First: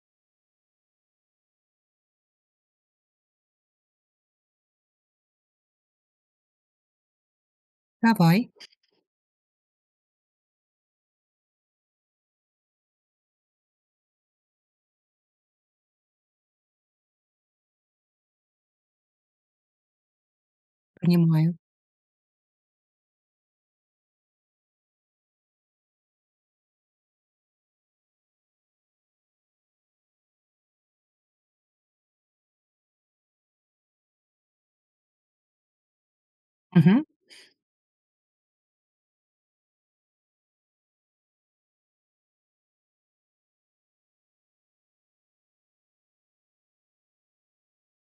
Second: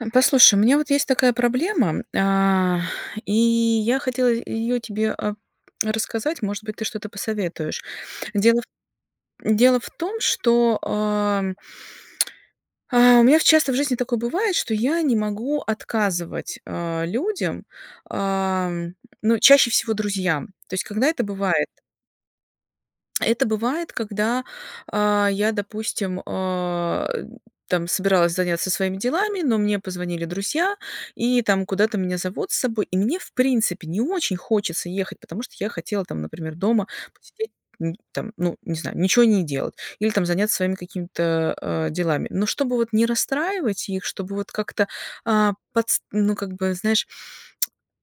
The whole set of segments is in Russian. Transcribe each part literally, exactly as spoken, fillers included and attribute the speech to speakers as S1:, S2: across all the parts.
S1: Хм, послушай, у меня вот есть такая проблема, а, и я хотела и её тебе, а, рассказать, может быть, ты что-то посоветуешь.
S2: Давай.
S1: Дело в дело в том, что, ам А, у меня в часто в жизни такое бывает, что я не могу отказывать, а, людям, ам, ну, чаще всего друзьям. То есть когда это
S2: Понимаю.
S1: бывает? Это бывает, когда, а, я, допустим, а, там собиралась заняться своими делами, но мне позвонили друзья и, там, куда-то меня зовут с собой, и мне, в принципе, не очень хочется ехать, потому что я хотела там, например, дома
S2: Мгм.
S1: посидеть, м, там, ну, не знаю, ничё не делать. Или там заняться своими какими-то, а, делами. Но чтобы вот не расстраивать их, чтобы вот как-то, а, подст ну, как бы, знаешь,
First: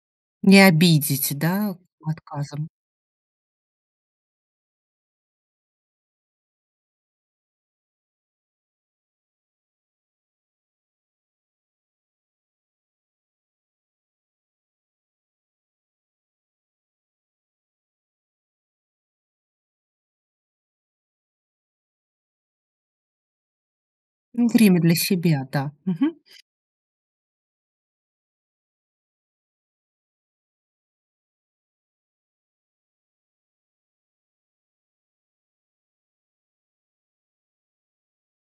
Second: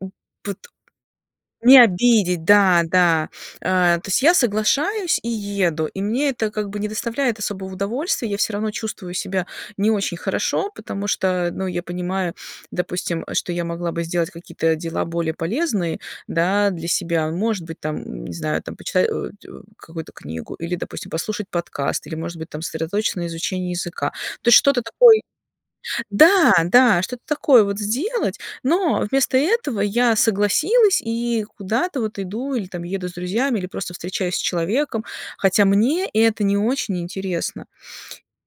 S1: м, вот
S2: Не обидеть, да,
S1: не обидеть.
S2: отказом.
S1: Да, да, а, то есть я соглашаюсь и еду, и мне это как бы не доставляет особого удовольствия. Я всё равно чувствую себя не очень хорошо, потому что, ну, я понимаю, допустим, э, что я могла бы сделать какие-то дела более полезные, да, для себя. Может быть, там, не знаю, там почитать, аудио, какую-то книгу или, допустим, послушать подкаст, или, может быть, там сосредоточиться на изучении языка.
S2: М,
S1: То есть
S2: время
S1: что-то
S2: для
S1: такое
S2: себя, да. Мгм.
S1: Да, да, что-то такое вот сделать, но вместо этого я согласилась и куда-то вот иду, или там еду с друзьями, или просто встречаюсь с человеком, хотя мне это не очень интересно.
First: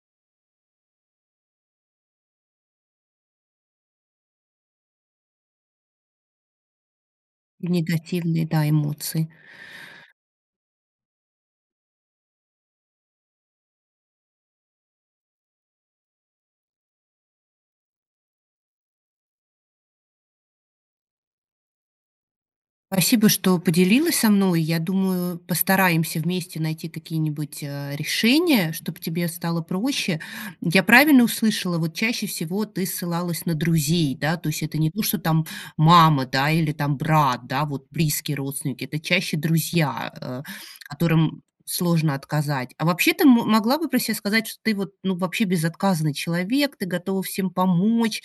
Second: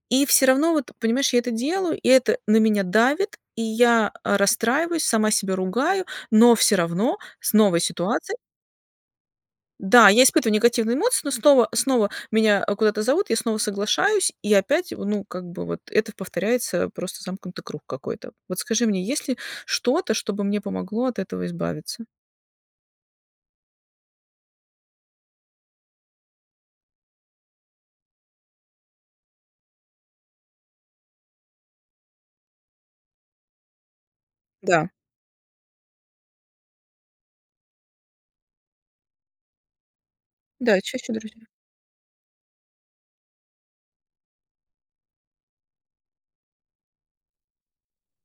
S1: И всё равно вот, понимаешь, я это делаю, и это на меня давит, и я, а, расстраиваюсь, сама себя ругаю, но всё равно с новой ситуацией
S2: Негативные, да, эмоции.
S1: Да, я испытываю негативные эмоции, но снова снова меня, а, куда-то зовут, я снова соглашаюсь и опять, во ну, как бы вот это повторяется, просто замкнутый круг какой-то. Вот скажи мне, есть ли что-то, чтобы мне помогло от этого избавиться?
S2: Спасибо, что поделилась со мной. Я думаю, постараемся вместе найти какие-нибудь, э, решения, чтоб тебе стало проще. Я правильно услышала, вот, чаще всего ты ссылалась на друзей, да? То есть это
S1: Да.
S2: не то, что там мама, да, или там брат, да, вот близкие родственники- это чаще друзья, э,
S1: Да, чаще
S2: которым
S1: друзья.
S2: сложно отказать. А вообще, ты могла бы про себя сказать, что ты, вот, ну, вообще безотказный человек, ты готова всем помочь?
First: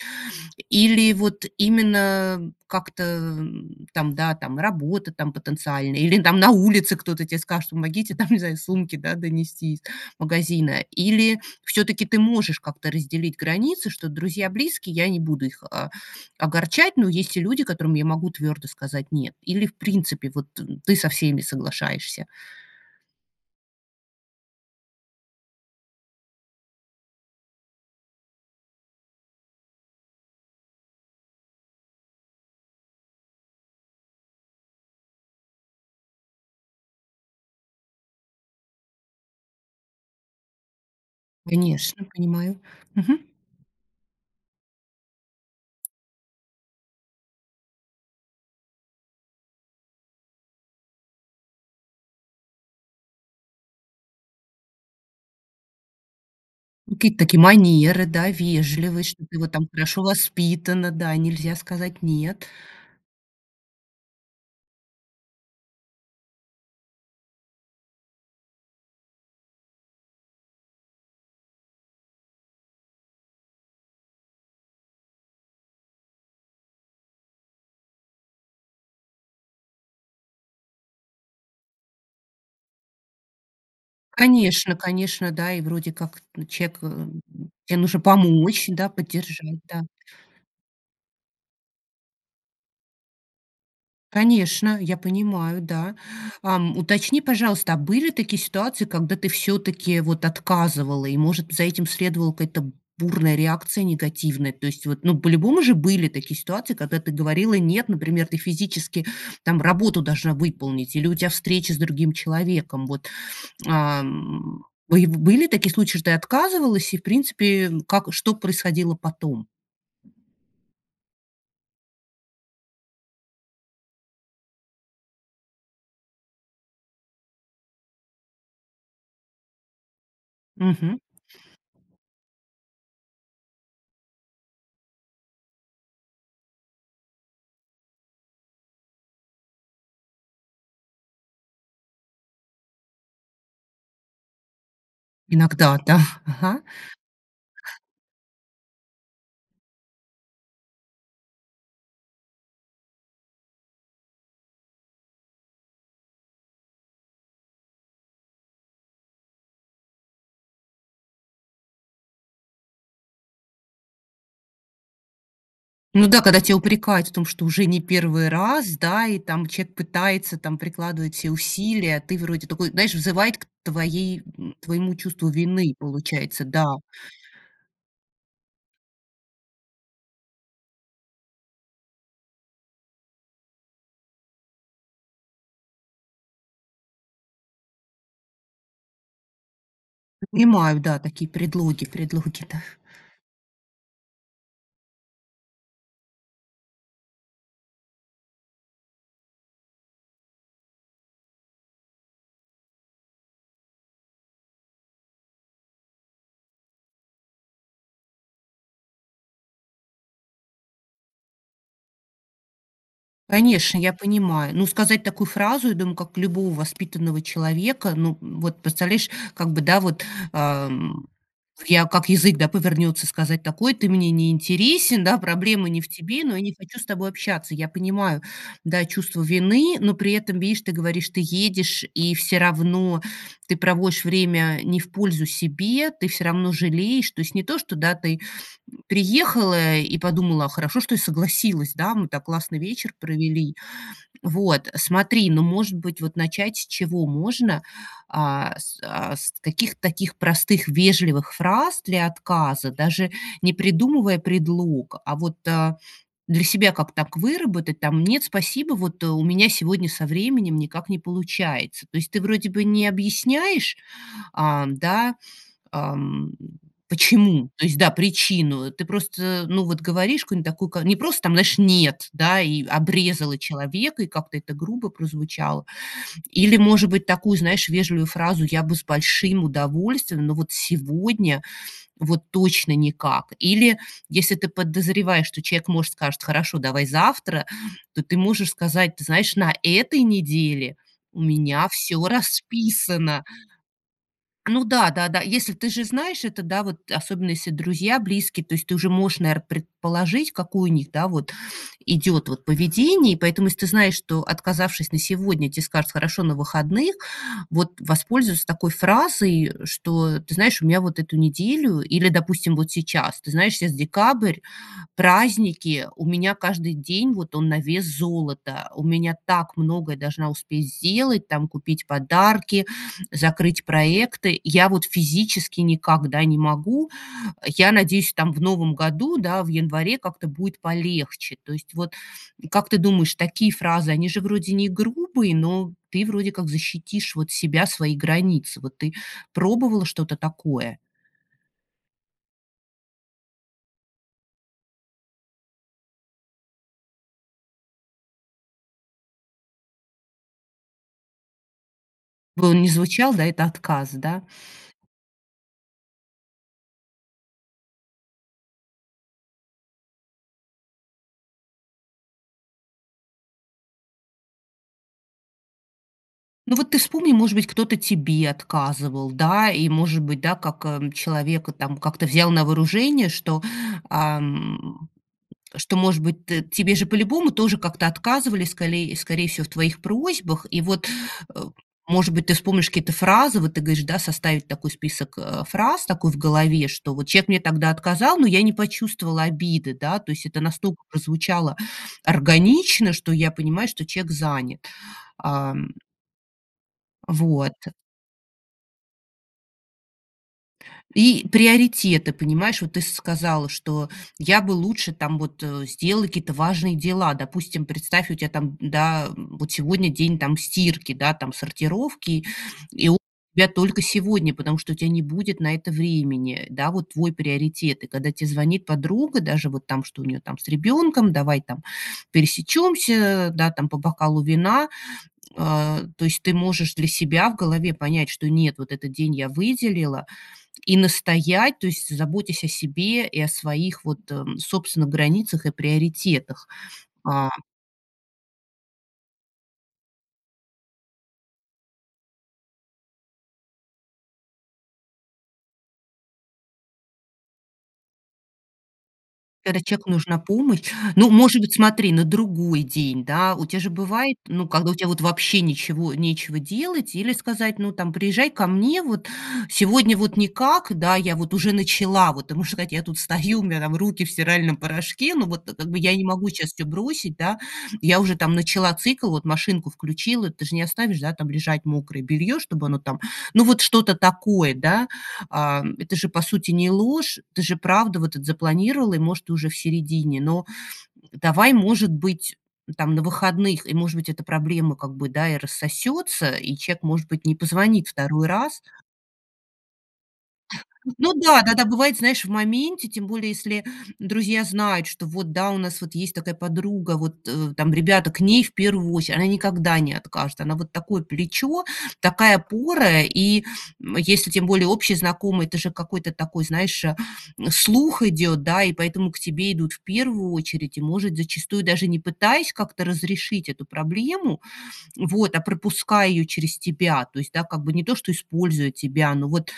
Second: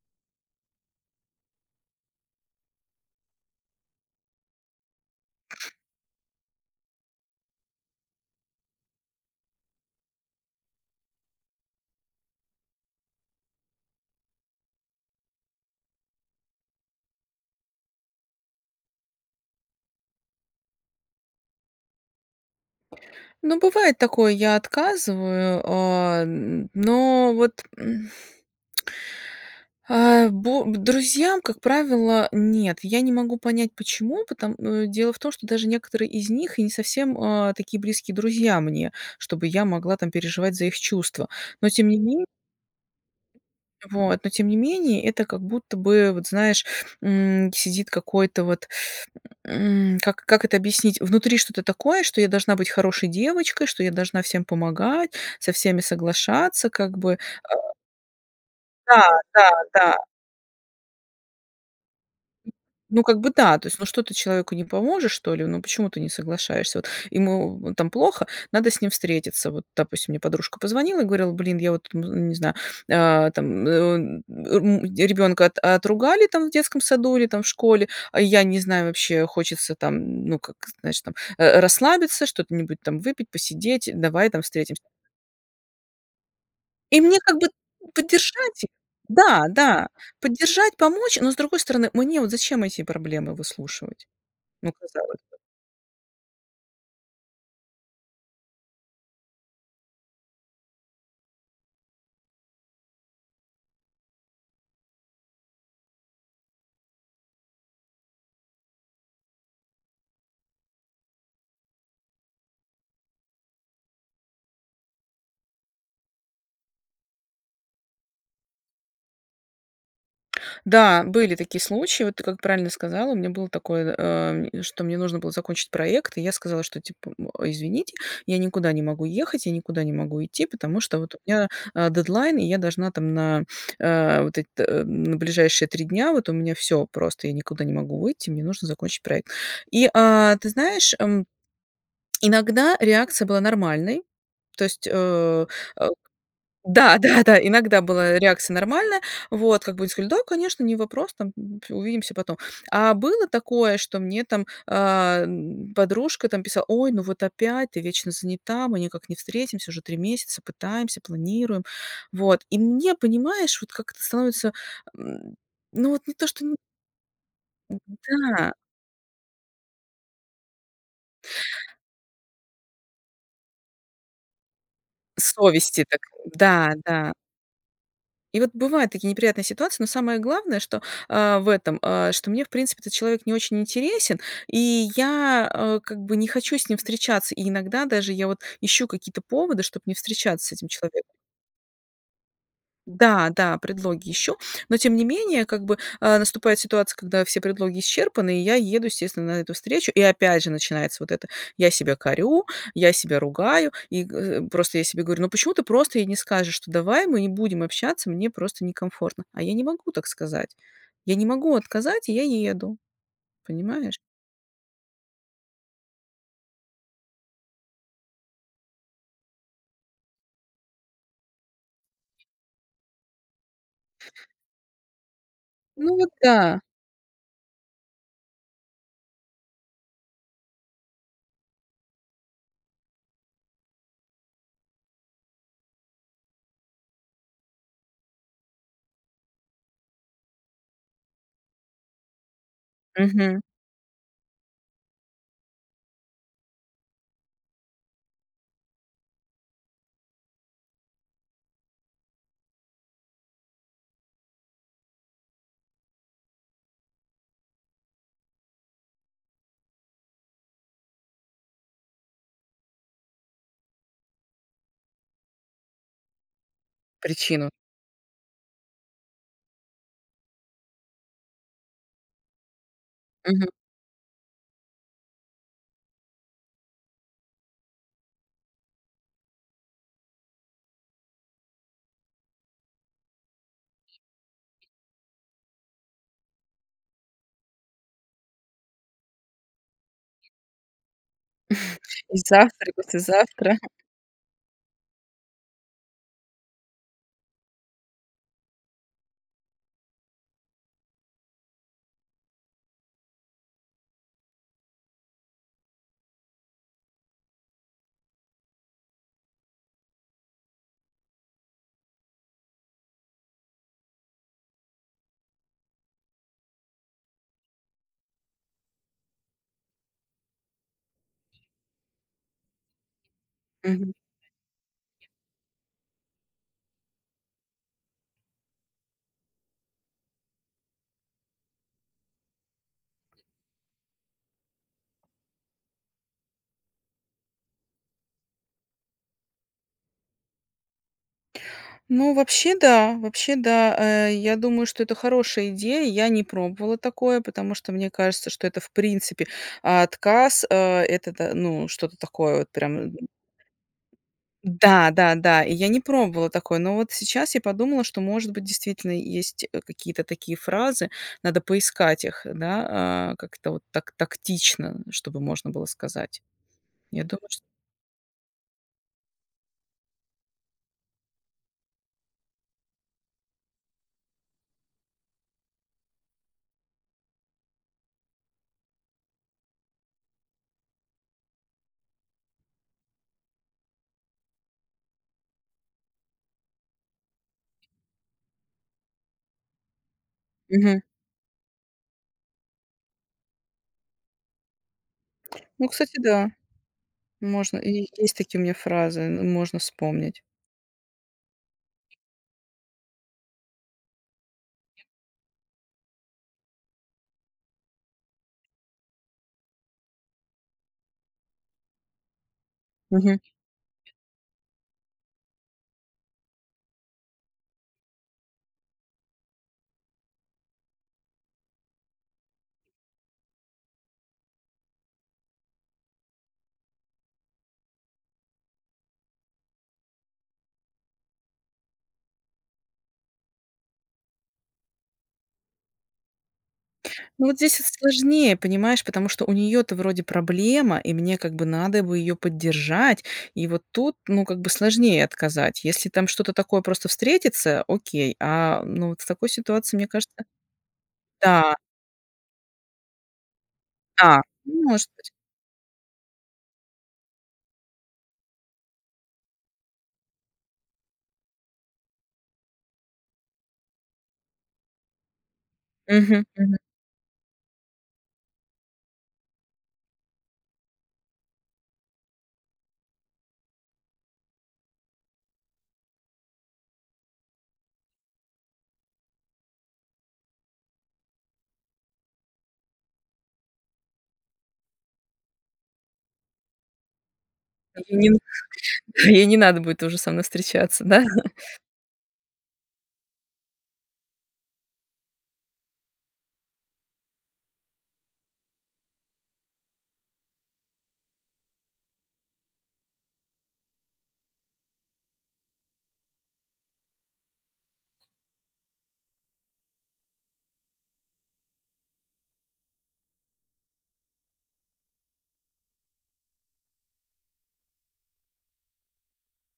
S2: Или вот именно, э, как-то, там, да, работа там потенциальная, или на улице кто-то тебе скажет: "Помогите там сумки донести из магазина"- или всё-таки ты можешь как-то разделить границы, что друзья близкие- я не буду их, а, огорчать, но есть и люди, которым я могу твёрдо сказать "нет". Или, в принципе, вот, ты со всеми соглашаешься?
S1: Ну бывает такое, я отказываю, а, н но вот, м, а, бо друзьям, как правило, нет. Я не могу понять, почему, пото м, дело в том, что даже некоторые из них и не совсем, а, такие близкие друзья мне, чтобы я могла там переживать за их чувства, но тем не
S2: Конечно,
S1: мен
S2: понимаю. Мгм.
S1: Вот, но тем не менее это как будто бы, вот, знаешь, м, сидит какой-то вот, м, как это объяснить- внутри что-то такое, что я должна быть хорошей девочкой, что я должна всем помогать, со всеми соглашаться, как бы.
S2: Какие-то такие манеры, да,
S1: Да,
S2: вежливость, что ты
S1: да,
S2: вот там
S1: да.
S2: хорошо воспитана, да. Нельзя сказать нет.
S1: М, ну как бы да, то есть, ну что ты человеку не поможешь, что ли? Ну почему ты не соглашаешься? Вот, ему там плохо, надо с ним встретиться. Вот, допустим, мне подружка позвонила и говорила: "Блин, я вот н ну, не знаю, а, там, э, м, ребёнка отругали там в детском саду или там в школе, я не знаю, вообще, хочется там, ну, как, знаешь там, э, расслабиться, что т нибудь там выпить, посидеть, давай там
S2: Конечно,
S1: встретимся".
S2: конечно, да. И вроде как, ну, человек
S1: И
S2: э,
S1: мне как бы
S2: тебе нужно
S1: поддержать
S2: помочь,
S1: да,
S2: поддержать, да.
S1: да, поддержать, помочь, но с другой стороны, мне вот зачем эти проблемы выслушивать? Ну
S2: Конечно, я
S1: казалось бы.
S2: понимаю, да. А, уточни, пожалуйста: а были такие ситуации, когда ты всё-таки, вот, отказывала и, может, за этим следовала какая-то бурная реакция негативная? То есть, ну, по-любому же были такие ситуации, когда ты говорила "нет", например, ты физически там работу должна выполнить, или у тебя встреча с другим человеком. Вот. А, м, б были такие случаи, что ты отказывалась, и, в принципе, как что происходило потом?
S1: Да, были такие случаи. Вот, ты как правильно сказала, у меня было такое, э, что мне нужно было закончить проект, и я сказала, что типа, м, извините, я никуда не могу ехать, я никуда не могу идти. Потому
S2: Мгм.
S1: что, вот, у меня, э, дедлайн, и я должна там на, э, вот эт ближайшие три дня, вот у меня всё просто, я никуда не могу выйти, мне нужно закончить проект. И, э, ты знаешь, м, иногда реакция была нормальной. То есть, э,
S2: Иногда,
S1: э
S2: да, ага.
S1: да-да-да, иногда была реакция нормальная. Вот. Как бы они сказали: "Да, конечно, не вопрос, там, увидимся потом". А было такое, что мне там, а, подружка там писала: "Ой, ну вот опять ты вечно занята, мы никак не встретимся. Уже три месяца, пытаемся, планируем". Вот. И мне, понимаешь, вот как то становится, ну
S2: Ну
S1: вот не
S2: да.
S1: то
S2: Когда
S1: что
S2: тебя
S1: н
S2: упрекают в том, что уже
S1: М,
S2: не первый
S1: да.
S2: раз, да, и там человек пытается, там прикладывает все усилия, а ты вроде такой знаешь, взывает к твоей к твоему чувству вины,
S1: Совести так
S2: получается.
S1: да,
S2: Да.
S1: да. И вот бывают такие неприятные ситуации, но самое главное, что, а, в этом, а, что мне, в принципе, этот человек не очень интересен, и я, э, как бы не хочу с ним встречаться. И иногда даже я вот ищу какие-то поводы, чтобы не встречаться с этим
S2: Понимаю, да,
S1: человеком.
S2: такие предлоги предлоги, да.
S1: Э, да-да, предлоги ищу. Но тем не менее, как бы, а, наступает ситуация, когда все предлоги исчерпаны, и я еду, естественно, на эту встречу. И опять же начинается вот это: я себя корю, я себя ругаю, и, э, просто я себе говорю: "Ну, почему ты просто ей не скажешь, что: "Давай мы не будем общаться, мне просто некомфортно"?" А я не могу так сказать, я не могу отказать, и я еду,
S2: Конечно, я
S1: понимаешь?
S2: понимаю. Ну, сказать такую фразу, я думаю, как любого воспитанного человека, ну, вот представляешь, как бы, да, вот, а, м, в я как язык, да, повернется, сказать такой: "Ты мне не интересен, да, проблема не в
S1: Ну вот,
S2: тебе, но я не
S1: да.
S2: хочу с тобой общаться". Я понимаю, да, чувство вины, но при этом, видишь, ты говоришь, ты едешь, и всё равно ты проводишь время не в пользу себе, ты всё равно жалеешь, то есть не то, что, да, ты приехала и подумала: "Хорошо, что согласилась, да, мы так классно вечер
S1: Мгм.
S2: провели". Вот смотри, ну, может быть, вот начать с чего можно, а с а с каких-то таких простых вежливых фраз для отказа, даже не придумывая предлог, а вот, а, для себя как так выработать там: "Нет, спасибо, вот у меня сегодня со временем никак не получается". То есть ты вроде бы не объясняешь, а, да, ам,
S1: Причину.
S2: почему, то есть, да, причину, ты просто, ну, вот говоришь какую-нибудь такука, не просто там, знаешь, нет, да, и обрезала
S1: Мгм.
S2: человека, и как-то это грубо прозвучало. Или, может быть, такую, знаешь, вежливую фразу: "Я бы с большим удовольствием, но вот сегодня, вот точно никак!". Или если ты подозреваешь, что человек, может, скажет: "Хорошо, давай завтра", то ты можешь сказать: "Знаешь, на этой неделе у меня всё
S1: Завтра,
S2: расписано".
S1: послезавтра.
S2: Ну да, да-да, если, ты же знаешь, это, да, вот особенно если друзья, близкие, то есть ты уже можешь, наверно, предположить, какое у них, да, вот идет вот поведение. И поэтому, если ты знаешь, что, отказавшись на сегодня, те скажут: "Хорошо, на выходных", вот воспользоваться такой фразой: "Что, ты знаешь, у меня вот эту неделю" Или, допустим, вот сейчас: "Ты знаешь, сейчас декабрь, праздники, у меня каждый день, вот, он на вес золота, у меня так много я должна успеть сделать, там, купить подарки, закрыть
S1: Мгм.
S2: проекты. Я вот физически никогда не могу. Я надеюсь, там, в новом году, да, в январе как-то будет полегче". То есть, вот, как ты думаешь, такие фразы, они же вроде не грубые, но ты вроде как защитишь вот себя, свои границы. Вот ты пробовала что-то такое?
S1: Ну, вообще да, вообще да, э, я думаю, что это хорошая идея. Я не пробовала такое, потому что мне кажется, что это, в принципе, отказ. Э, это то-то, ну, что-то такое
S2: В
S1: вот
S2: он не
S1: прям.
S2: звучал, да, это отказ, да.
S1: Да-да-да, и я не пробовала такое. Но вот сейчас я подумала, что, может быть, действительно есть, э, какие-то такие фразы, надо поискать их, да, а, как-то вот так тактично, чтобы можно было сказать.
S2: Ну, вот ты
S1: Я
S2: вспомни,
S1: думаю,
S2: может
S1: чт
S2: быть, кто-то тебе отказывал, да, и, может быть, да, как, а, человек там как-то взял на вооружение, что, ам, что может быть, т тебе же по-любому тоже как-то отказывали, сколей скорее всего, в твоих просьбах. И вот, э, может быть, ты вспомнишь какие-то фразы, вот ты говоришь составить такой список, э, фраз такой в голове, что вот человек мне тогда отказал, но я не почувствовала обиды, да, то есть это
S1: Мгм.
S2: настолько прозвучало органично, что я понимаю, что человек занят,
S1: Ну,
S2: ам.
S1: кстати, да,
S2: Вот.
S1: можно, и есть такие у меня фразы, ну, можно вспомнить.
S2: И приоритеты, понимаешь. Вот ты сказала, что я бы лучше там вот сделала какие-то важные дела. Допустим, представь, у тебя там, да, вот сегодня день там стирки, да, там сортировки, и у
S1: Мгм.
S2: тебя только сегодня, потому что у тебя не будет на это времени, э, да, вот твой приоритет. Когда тебе звонит подруга, даже вот там, что у нее там с ребенком: "Давай там пересечёмся, да, там, по бокалу вина". А, то есть ты можешь для себя в голове понять, что нет, вот этот день я выделила, и настоять, то есть заботясь о себе и о своих, вот, м, собственных границах и приоритетах,
S1: Ну,
S2: а.
S1: вот здесь с с сложнее, понимаешь, потому что у неё-то вроде проблема, и мне как бы надо бы её поддержать. И вот тут, ну, как бы сложнее отказать. Если там что-то такое просто встретится, окей, а, ну, вот с такой
S2: Когда
S1: ситуацией, мне
S2: человеку
S1: кажется.
S2: нужна помощь, ну, может быть,
S1: Да.
S2: смотри, на другой день, да? У тебя же бывает,
S1: Да,
S2: ну, когда у
S1: может
S2: тебя вот
S1: быть.
S2: вообще ничего, нечего делать, или сказать, ну, там: "Приезжай ко мне, вот сегодня вот никак, да, я вот уже начала, вот". Ты можешь сказать: "Я тут стою, у меня там руки в стиральном порошке, но вот-то так, как бы, и я не могу сейчас
S1: Мгм.
S2: всё бросить, да, я уже там начала цикл, вот машинку включила". Ты же не оставишь там лежать мокрое белье, чтобы оно там, ну, вот что-то такое, да? А, это же, по сути, не ложь, ты же правда вот этот запланировала и, может, уже в середине, но давай, может быть, там, на выходных, и, может быть, эта проблема, как бы, да, и рассосется, и человек, может быть, не позвонит
S1: Ну, ей не ну
S2: второй раз.
S1: ей не надо будет тоже со мной встречаться, да?
S2: Ну да, да-да, бывает, знаешь, в моменте, тем более если друзья знают, что вот, да, у нас вот есть такая подруга, вот, э, там, ребята к ней в первую очередь, она никогда не откажет, она вот такое плечо, такая опора. И, м, если тем более общий знакомый, это же какой-то такой, знаешь, слух идет, да, и поэтому к тебе идут в первую очередь, и, может, зачастую даже не пытаясь как-то разрешить эту проблему, вот, а пропуская её через тебя. То есть, да, как бы не то, что используя тебя, но вот,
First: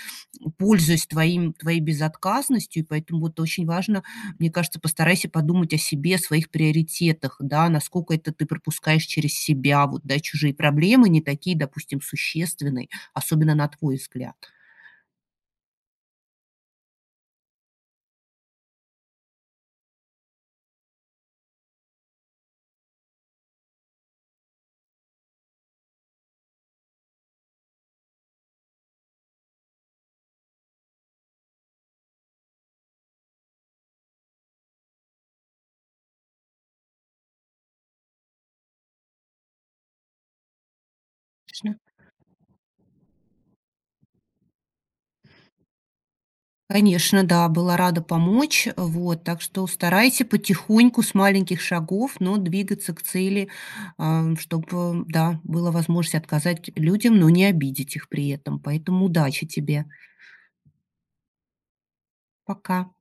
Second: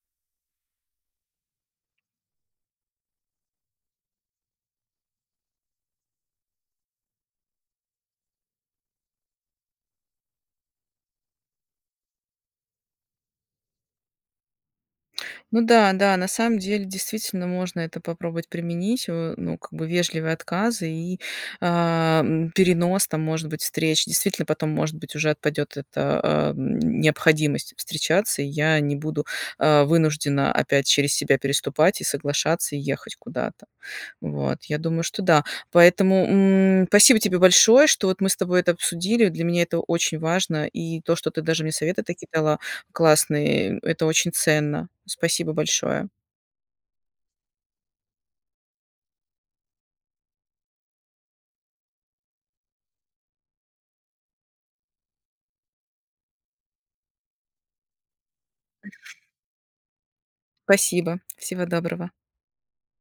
S2: пользуясь твоим твоей безотказностью. И поэтому вот очень важно, мне кажется, постарайся подумать о себе, своих приоритетах, да, наскока это ты пропускаешь через себя, вот, да, чужие проблемы не такие, допустим, существенные, особенно на твой взгляд.
S1: Ну да-да, на самом деле действительно можно это попробовать применить, её, ну, как бы, вежливые отказы и, а, м, перенос там, может быть, встреч. Действительно, потом, может быть, уже отпадет эта, а, м, необходимость встречаться, я не буду, а, вынуждена опять через себя переступать и соглашаться ехать куда-то, вот. Я думаю, что да. Поэтому, м, спасибо тебе большое, что вот мы с тобой это обсудили, для меня это очень важно, и то, что ты
S2: То
S1: даже
S2: есть
S1: мне
S2: на
S1: совета такие дала классные, э, это очень ценно. Спасибо большое.
S2: Конечно, да. Была рада помочь, а, вот. Так что, у старайся потихоньку с маленьких шагов, но двигаться к цели, ам, чтобы, да, была возможность отказать людям, но не обидеть их при этом, поэтому удачи тебе!
S1: Спасибо, всего доброго!
S2: Пока!